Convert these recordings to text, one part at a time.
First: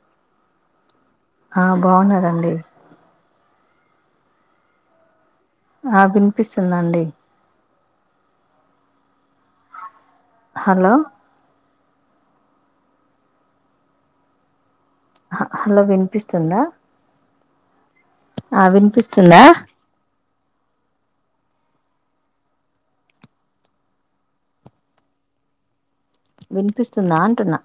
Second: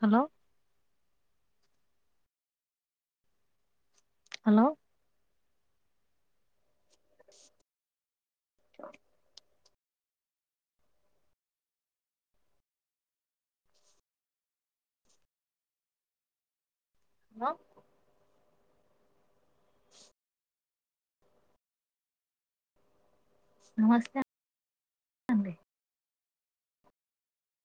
Hello ఆ బావున్నారండి. Hello ఆ వినిపిస్తుందా అండి. క హలో హహలో వినిపిస్తుందా. హలో ఆ వినిపిస్తుందా. నమస్తే అండి. వినిపిస్తుందా అంటున్నా.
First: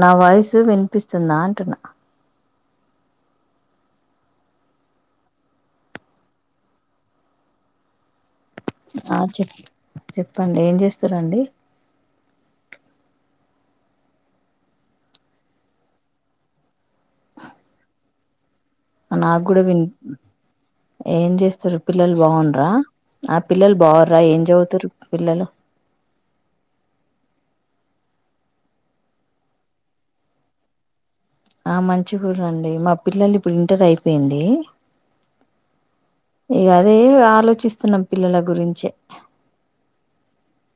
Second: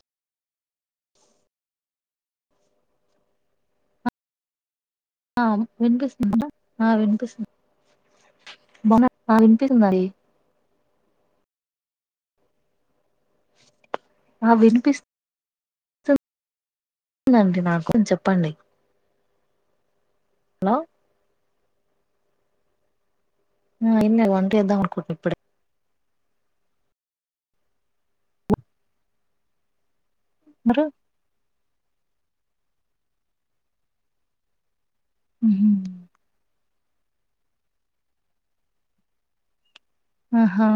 నా వాయిసు వినిపిస్తుందా అంటున్నా. ఆ వినిపిస్తుందా ఆ వినిపిస్ ఆ చెప్ చెప్పండి ఏం చేస్తురండి. ఆ వినిపిస్ స్తుదండి నాకు చెప్పండి. నాకు కూడా విన్ హలో ఏం చేస్తుర్రు పిల్లలు బావుంర్రా. ఆ పిల్లలు బావుర్రా, లేదు ఏం వంట చేద్దాం చదువుతుర్రు అనుకుంటున్నా ఇప్పుడే పిల్లలు. బరు ఆ మంచిగుర్రండి, మా పిల్లలు ఇప్పుడు ఇంటర్ అయిపోయింది. హుహ్ ఇగ అదే ఇగ ఆలోచిస్తున్నాం పిల్లల గురించే. ఆహా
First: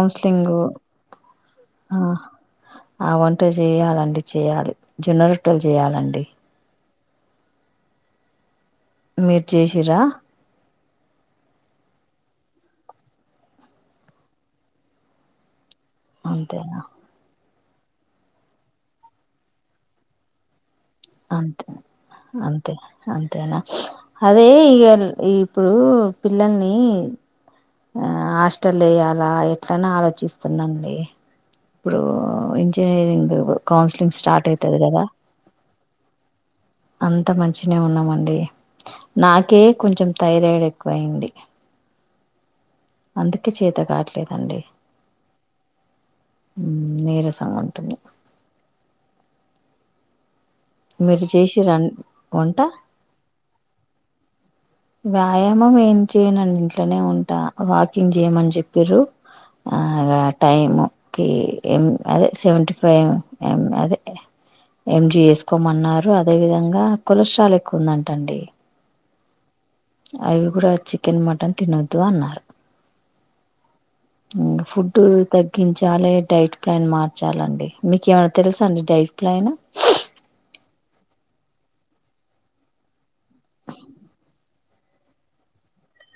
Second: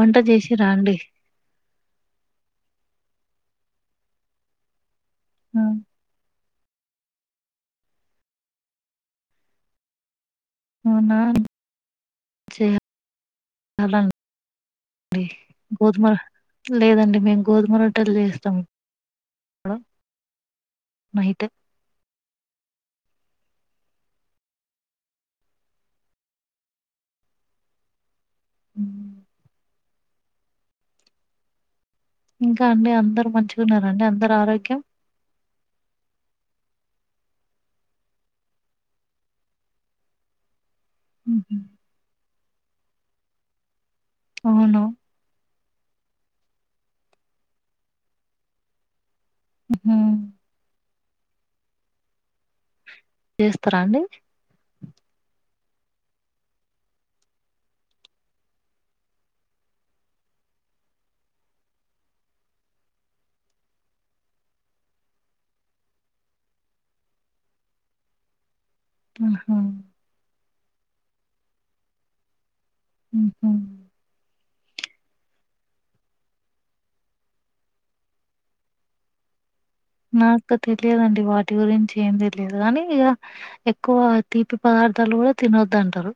వంట చేసిరా అండి ఆ ఆ వంట చేయాలండి చెయ్యాలి. జొన్న ఆ రొట్టలు చేయ్యాలండి. మీరు చేశిర్రా. అవునా చేయ లం డి గోధుమ అంతేనా లేదండి మేము గోధుమ రొట్టలు చేస్తాం. నైట్ అంతే అంతే అంతేనా అదే ఇగ ఇప్పుడు పిల్లల్ని ఆ హాస్టల్ల ఎయాలా ఎట్ల అని ఆలోచిస్తున్నా అండి. ఇప్పుడు ఇంకా అండి అందరు ఇంజనీరింగ్ మంచిగున్నారండి కౌన్సిలింగ్ అందరు స్టార్ట్ అయితది ఆరోగ్యం కదా. అంత మంచిగనే ఉన్నమండి. నాకే కొంచెం థైరాయిడ్ ఎ క్కువయింది. అందుకే చేత కాట్లేదండి. అవును నీరసంగా ఉంటుంది. హ్ మీరు చేశిర్రా వంటా? ఎస్తారండి వ్యాయామం ఏం చేయనండి ఇంట్లోనే ఉంటా వాకింగ్ చేయ్యమని చెప్పిర్రు అ టైమ్ కి ఎం అదే సెవెంటీ ఫైవ్ ఎం అదే ఎంజి ఎసుకోమన్నారు అదే విధంగా కొలెస్ట్రాల్ ఎక్కువ ఉందంటండి అహ అవి కూడా చికెన్ మటన్ తినొద్దు అన్నారు ఉహు ఫుడ్ తగ్గించాలి డైట్ ప్లాన్ మార్చాలండి మీకే ఏమైన్నా తెల్సా అండి డైట్ ప్లాను నాకు తెలియదండి వాటి గురించి ఏం తెలిదు గాని ఇగ ఎక్కువ తీపి పదార్థాలు కూడా తిన్నొద్దాంటారు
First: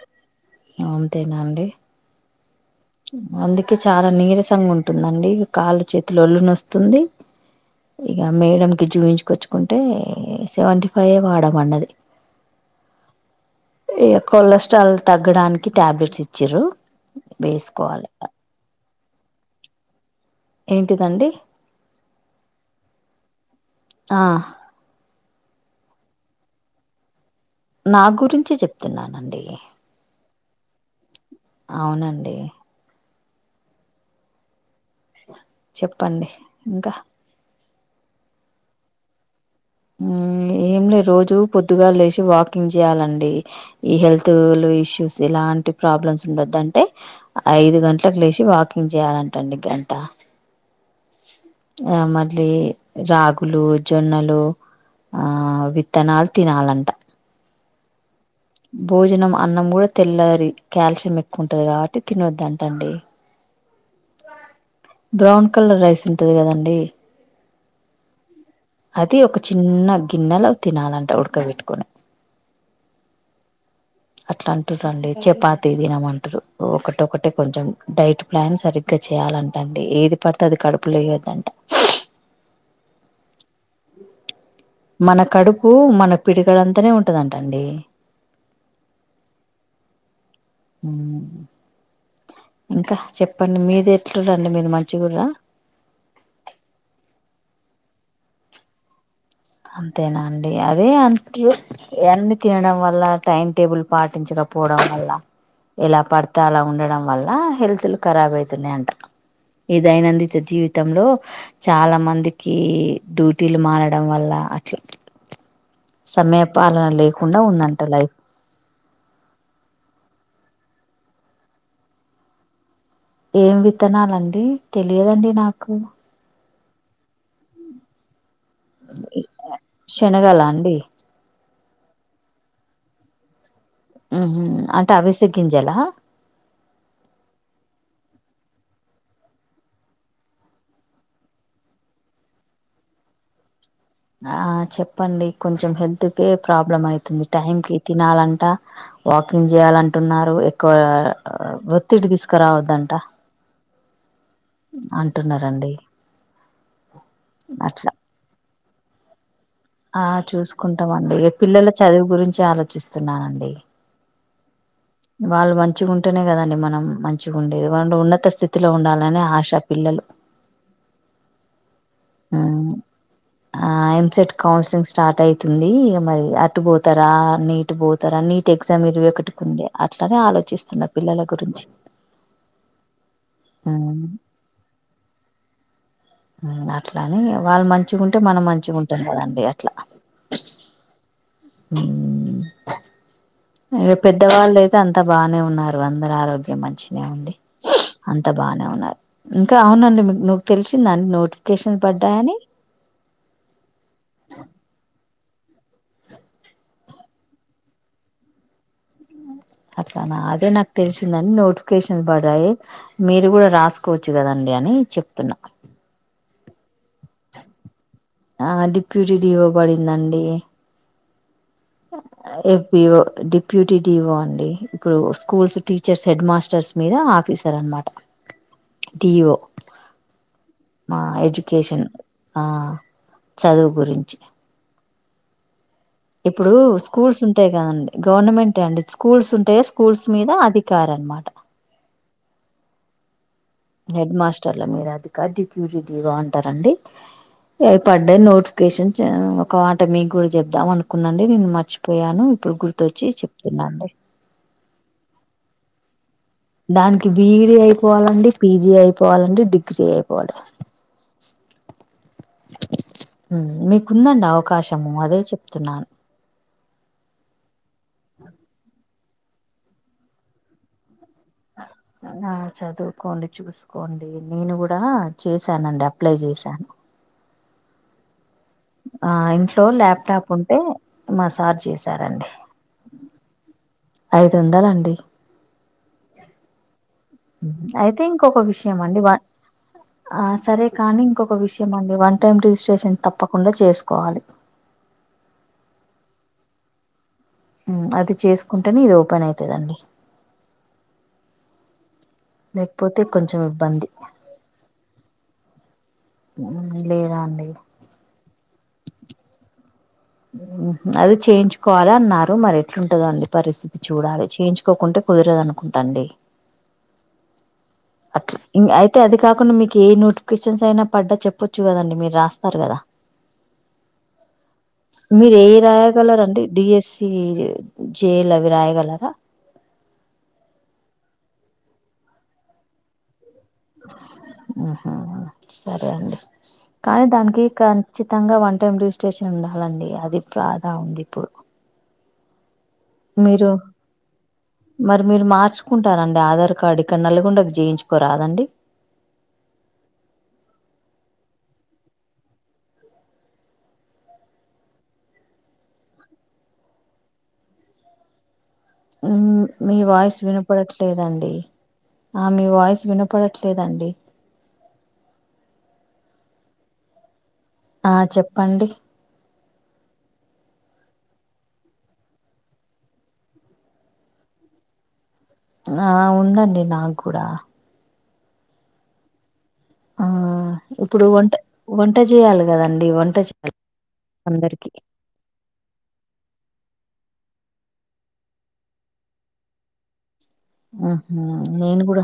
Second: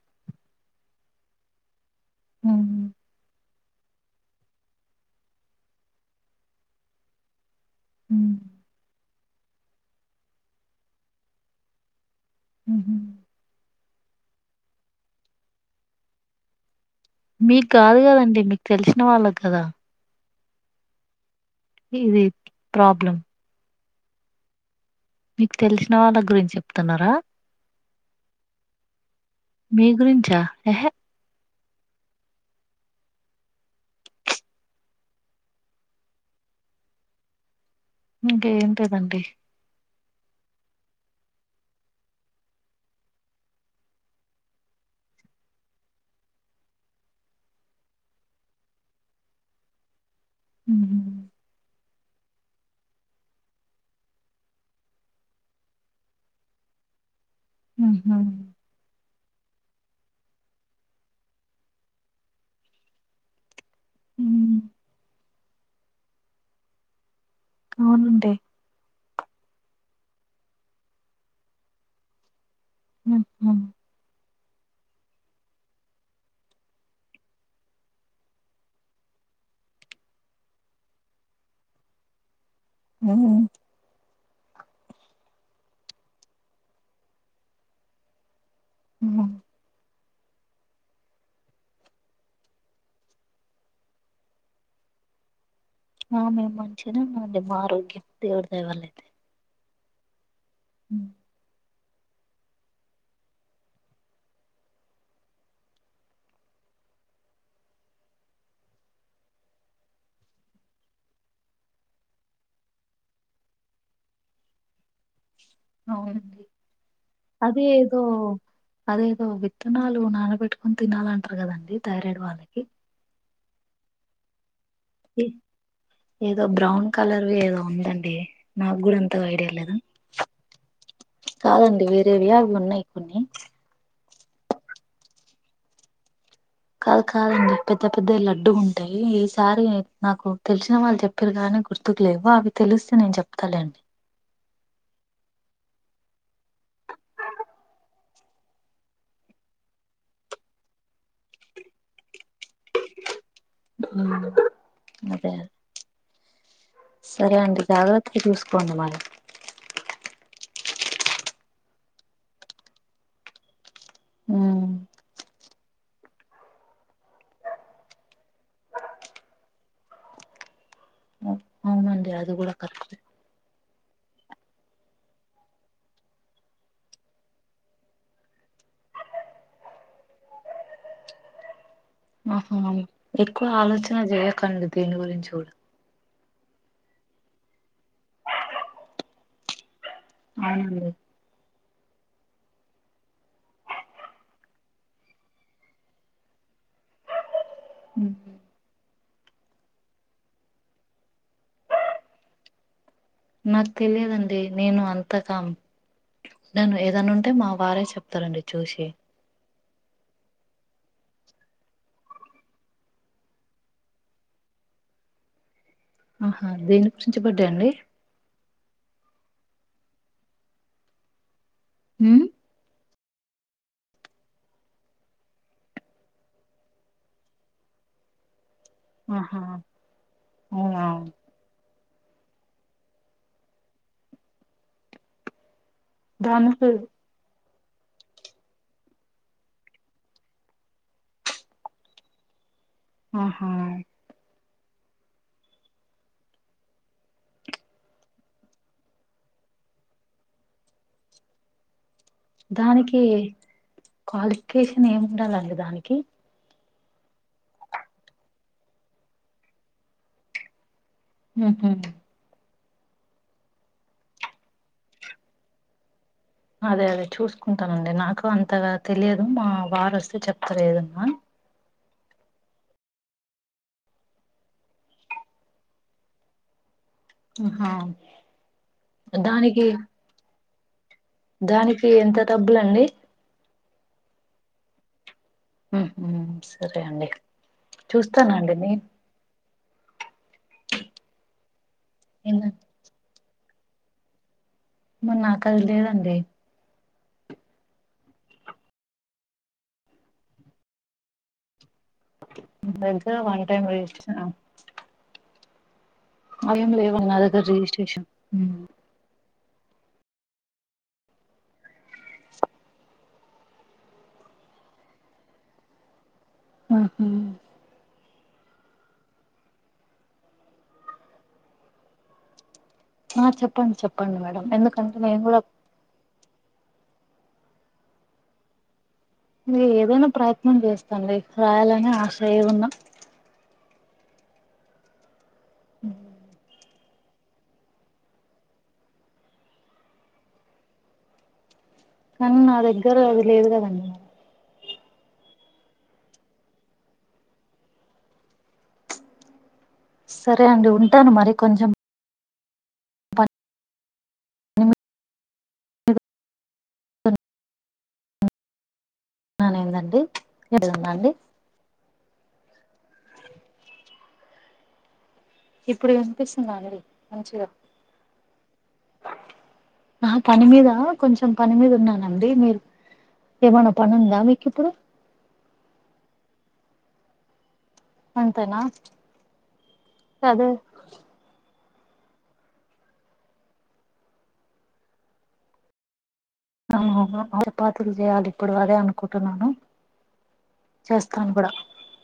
అంతేనా అండి ఉ అందుకే చాలా నీరసంగా ఉంటుందండి కాళ్ళు చేతులు ఒల్లునొస్తుంది ఇగ మేడం కి చూయించుకొచ్చుకుంటే సెవెంటీ ఫైవే వాడ మన్నది ఉహు ఈ కొలెస్ట్రాల్ తగ్గడానికి టాబ్లెట్స్ ఇచ్చిరు మీకు కాదు కదండి మీకు తెలిసిన వాళ్ళకు కదా ఏంటిదండి ఇది ప్రాబ్లం ఆ మీకు తెలిసిన వాళ్ళ గురించి చెప్తున్నారా నా గురించి చెప్తున్నాన మీ గురించా ఎహే అవునండి చెప్పండి ఇంక ఇంక ఏం లేదండి ఊ ఏ ఎం లే రోజు పొద్దుగా లేసి వాకింగ్ చేయాలండి ఈ హెల్త్ లు ఇష్యూస్ ఇలాంటి ప్రాబ్లమ్స్ ఉండదంటే ఐదు గంటలకు లేచి వాకింగ్ చేయాలంటండి గంట మ్మ్. ఆ మళ్ళీ రాగులు జొన్నలు ఆ విత్తనాలు తినాలంట ఉహు భోజనం అన్నం కూడా తెల్లరి కాల్షియం ఎక్కువుంటది కాబట్టి తినొద్దు అంట అండి ఊ బ్రౌన్ కలర్ రైస్ ఉంటది కదండి అవునండి అది ఒక చిన్న గిన్నెలో తినాలంట ఉడకబెట్టుకొని మ్మ్. మ్మ్. అట్లా అంటుర్రండి చపాతి తినమంటురు ఒకటోకటి కొంచెం డైట్ ప్లాన్ సరి ఇంకా చేయాలంట అండి ఏది పడితే అది కడుపులో ఏయద్దంట హ మన కడుపు మన పిడికలంతానే ఉంటుందంటండి ఉహ ఉ ఉ ఇంకా చెప్పండి మీది ఎట్లురండి మీది మంచిగుర్ర ఆ మేము మంచిగనే ఉన్నాం లే మా ఆరోగ్యం దేవుడి దయ వల్లైతే అంతేనా అండి అదే అంత్యు ఇవన్నీ తినడం వల్ల టైం టేబుల్ పాటించకపోవడం వల్ల ఎలా పడితే అలా ఉండడం వల్ల హెల్త్లు కరాబ్ అయితున్నయంట ఈ దైైనందిత జీవితంలో చాలా మందికి డూటీలు మారడం వల్ల అట్ల అవునండి అదే ఉందంట ఏదో లైఫ్ అదేదో విత్తనాలు నానబెట్టుకొని తినాలంటరు కదండి థైరాయిడ్ వాళ్ళకి ఏం విత్తనాలండి తెలియదండి ఏ- నాకు బ్రౌన్ కలర్వి ఏదో ఉందండి నాగ్గూడ అంతగా ఐడియా లేదు శనగలా అండి కాదండి వేరేవి అవున్నయి కొన్ని ఊహు అంటే అవిసె గింజలా కాదు కాదండి పెద్ద పెద్ద లడ్డు గుంటాయి ఈసారి నాకు తెలిసిన వాళ్ళు చెప్పిరు గుర్తుకు లేవు అవి తెలిస్తే నేను చెప్తాలేండి ఆ చెప్పండి కొంచెం హెల్త్కే ప్రాబ్లం అయితుంది టైం కి తినాలంట వాకింగ్ జెయాలంటున్నారు ఎక్కువ ఒత్తిడి తీస్ రావద్దంట ఉమ్, అదే అంటురన్నండి సరే అండి జాగ్రత్తగ చూసుకోండి మరి ఆ చూసుకుంటమండి పిల్లల చదువు గురించి ఆలోచిస్తున్నానండి ఊ వాళ్ళు మంచిగుంటేనే గదండి మనం మంచి గుండేది వండ్ ఉన్నత స్థితిలో ఉండాలనే ఆశ పిల్లలు అవునండీ అది గుడ ఉమ్ కరెక్ట్ ఆ ఎంసెట్ కౌన్సిలింగ్ స్టార్ట్ అయితుంది ఇగ మరి అటు బోతరా నీట్ బోతారా నీట్ ఎ ఎగ్జామ్ ఇరవై ఒకటికుంది అట్లనే ఆలోచిస్తున్నా పిల్లల గురించి ఆహా ఎక్కువ ఆలోచన హ్మ్. జెయకండి దేని గురించి గూడ అట్లని వాళ్ళు మంచిగుంటే మనం మంచిగుంటం గదండి అట్ల ఆనంది హ్మ్ ఇగ పెద్దవాళ్ళైతే అంత బానే ఉన్నారు అందరు ఆరోగ్యమన్ చినా ఉండి అంతా బానే ఉన్నారు ఇంకా అవునండి మీకు నువ్కు తెలిసిందా అండి నోటిఫికేషన్ పడ్డాయని నాకు తెలియదండి నేను అన్ తకాం నేను ఏదనుంటే మా వారే చెప్తారండి చూసి అట్లా నా అదే నాకు తెలిసిందని నోటిఫికేషన్స్ బడాయి మీరు గూడ రాసుకోవచ్చు గదాని డి అని చెప్తున్నా ఆహా దేని గురించి బడ్డాండి పీ జీ డీ వో బడిందండి రెప్యో డిప్యూటీ డీ ఓ అండి ఇప్పుడు స్కూల్స్ టీచర్స్ హెడ్ మాస్టర్స్ మీద ఆఫీసర్ అన్మాట డీ ఓ ఆహా అవునా మా ఎజుకేషన్ ఆ చదువు గురించి ఇప్పుడు దానికి స్కూల్స్ గదండి గవర్నమెంటే అండి స్కూల్స్ ఉంటయ స్కూల్స్ మీద అధికార్నమాట ఆహా హెడ్ మాస్టర్ల మీరు అధికారు డిప్యూటీ డిగా అంటారండి ఏ పడ్డ నోటిఫికేషన్ ఒక మాట మీకు కూడ చెబుదాం అనుకున్నాండి నేను మర్చిపోను దానికి క్వాలిఫికేషన్ ఏమి ఉండాలండి దానికి దానికి బిడీ అయిపోవాలండి పీజీ అయిపోవాలండి డిగ్రీ అయిపోవాలి హు హు మీకుందండి అవకాశము అదే చెప్తున్నాను అదే అదే చూసుకుంటానండి నాకు అంతగా తెలియదు మా వారొస్తే చెప్తారు ఏదన్నా ఆ చదువుకోండి చూసుకోండి నేను కూడ చేసానండి అప్లై చేశాను హా మా ఇంట్లో ల్యాప్టాప్ ఉంటే మా సార్ దానికి ఎంత చేసారండి డబ్బులండి ఐదు వందలండి [unintelligible] అయితే ఇంకొక చూస్తానండి విషయం అండి ఆ సరే కానీ ఇంకొక విషయం అండి వన్ టైం నేను రిజిస్ట్రేషన్ తప్పకుండా చేసుకోవాలే [unintelligible] నాకు అదిలేదండి అది చేసుకుంటేనే ఇది ఓపెన్ అయితదండి వన్ లేకపోతే కొంచెం టై ఇబ్బంది [unintelligible] అవి ఉమ్, ఏమి లేదా లేవండి అండి రిజిస్ట్రేషన్ [unintelligible] అది చేయించుకోవాలి అన్నారు మరి ఎట్లుంటదో అండి పరిస్థితి చూడాలి చేయించుకోకుంటే కుదిరదు అనుకుంటాండి ఆహ అ అయితే అది కాకుండా మీకు ఏ నోటిఫికేషన్స్ అయినా పడ్డా చెప్పొచ్చు కదండి మీరు రాస్తారు కదా ఆ చెప్పండి చెప్పండి మేడం ఎందుకంటే నేను మీరు కూడా [unintelligible] రాయగలరాండి డిఎస్సి జేఎల్ అవి రాయగలరా నేను ఏదైనా ప్రయత్నం చేస్తాను రాయాలనే ఆశ ఏ ఉన్నా ఆహ సరే అండి కానీ దానికి ఖచ్చితంగా వన్ టైమ్ రిజిస్ట్రేషన్ ఉండాలండి అది బాధా ఉంది ఇప్పుడు కానీ నా దగ్గర అది లేదు మీరు కదండి మరి మీరు మార్చుకుంటారండి ఆధార్ కార్డు ఇక్కడ నల్గొండకి చేయించుకోరాదండి సరే అండి ఉంటాను మరి కొంచెం మీ పనైందండి వాయిస్ అండి వినపడట్లేదండి ఆ మీ వాయిస్ వినపడట్లేదండి ఇప్పుడు వినిపిస్తుందా అండి మంచిగా ఆ చెప్పండి ఆ పని మీద కొంచెం పని మీద ఉన్నానండి మీర్ ఏమన్నా పనుందా మీకి ఇప్పుడు ఆ ఉందండి నాకు కూడ అంతేనా ఆ అదే ఇప్పుడు [unintelligible] వంట చేయాలి కదండి వంట చేయాలి అందరికి అ ఆపాత్రలు చేయాలి ఇప్పుడు అదే అనుకుంటున్నాను ఆహా చేస్తాను కూడా నేను కూడా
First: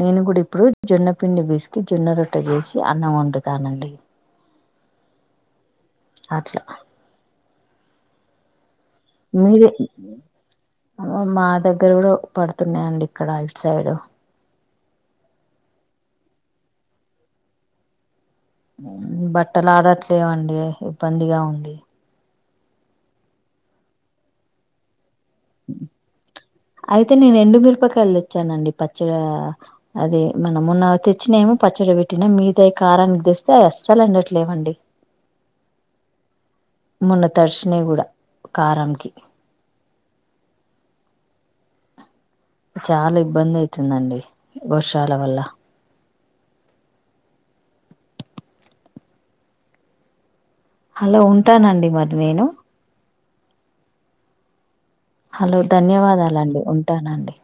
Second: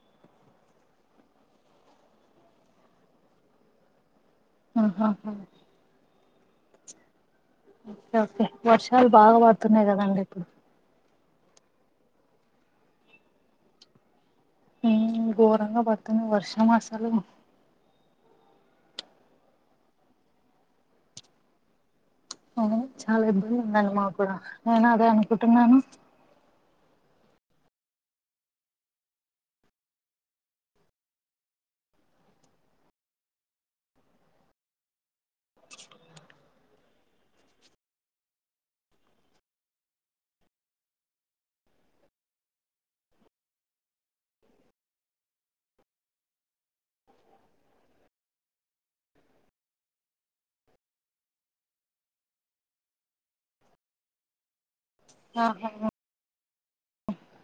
నేను కూడా ఇప్పుడు జొన్న పిండి పిసికి జొన్న రొట్టె చేసి అన్నం వండుతానండి ఆహా హా అట్లా ఓకే వర్షాలు బాగా పడుతున్నాయి కదండి ఇప్పుడు అ మా దగ్గర కూడా పడుతున్నాయండి ఇక్కడ ఇట్ సైడ్ ఉమ్ ఘోరంగా పడుతుంది వర్షం అసలు బట్టలు ఆరట్లేదండి ఇబ్బందిగా ఉంది అవును చాలా ఇబ్బంది ఉందండి మా కూడా నేను అదే అనుకుంటున్నాను అయితే నేను ఎండు మిరపకాయలు తెచ్చానండి పచ్చడి అది మనమున్న తెచ్చిన ఏమో ప పచ్చడి పెట్టిన మీద కారానికి తెస్తే అస్సలు ఉండట్లేవండి మొన్న తడిచిన కూడా కారనికి చాలా ఇబ్బంది అవుతుందండి వర్షాల వల్ల హలో ఉంటానండి మరి నేను ఆ హలో ధన్యవాదాలండి ఉంటానండి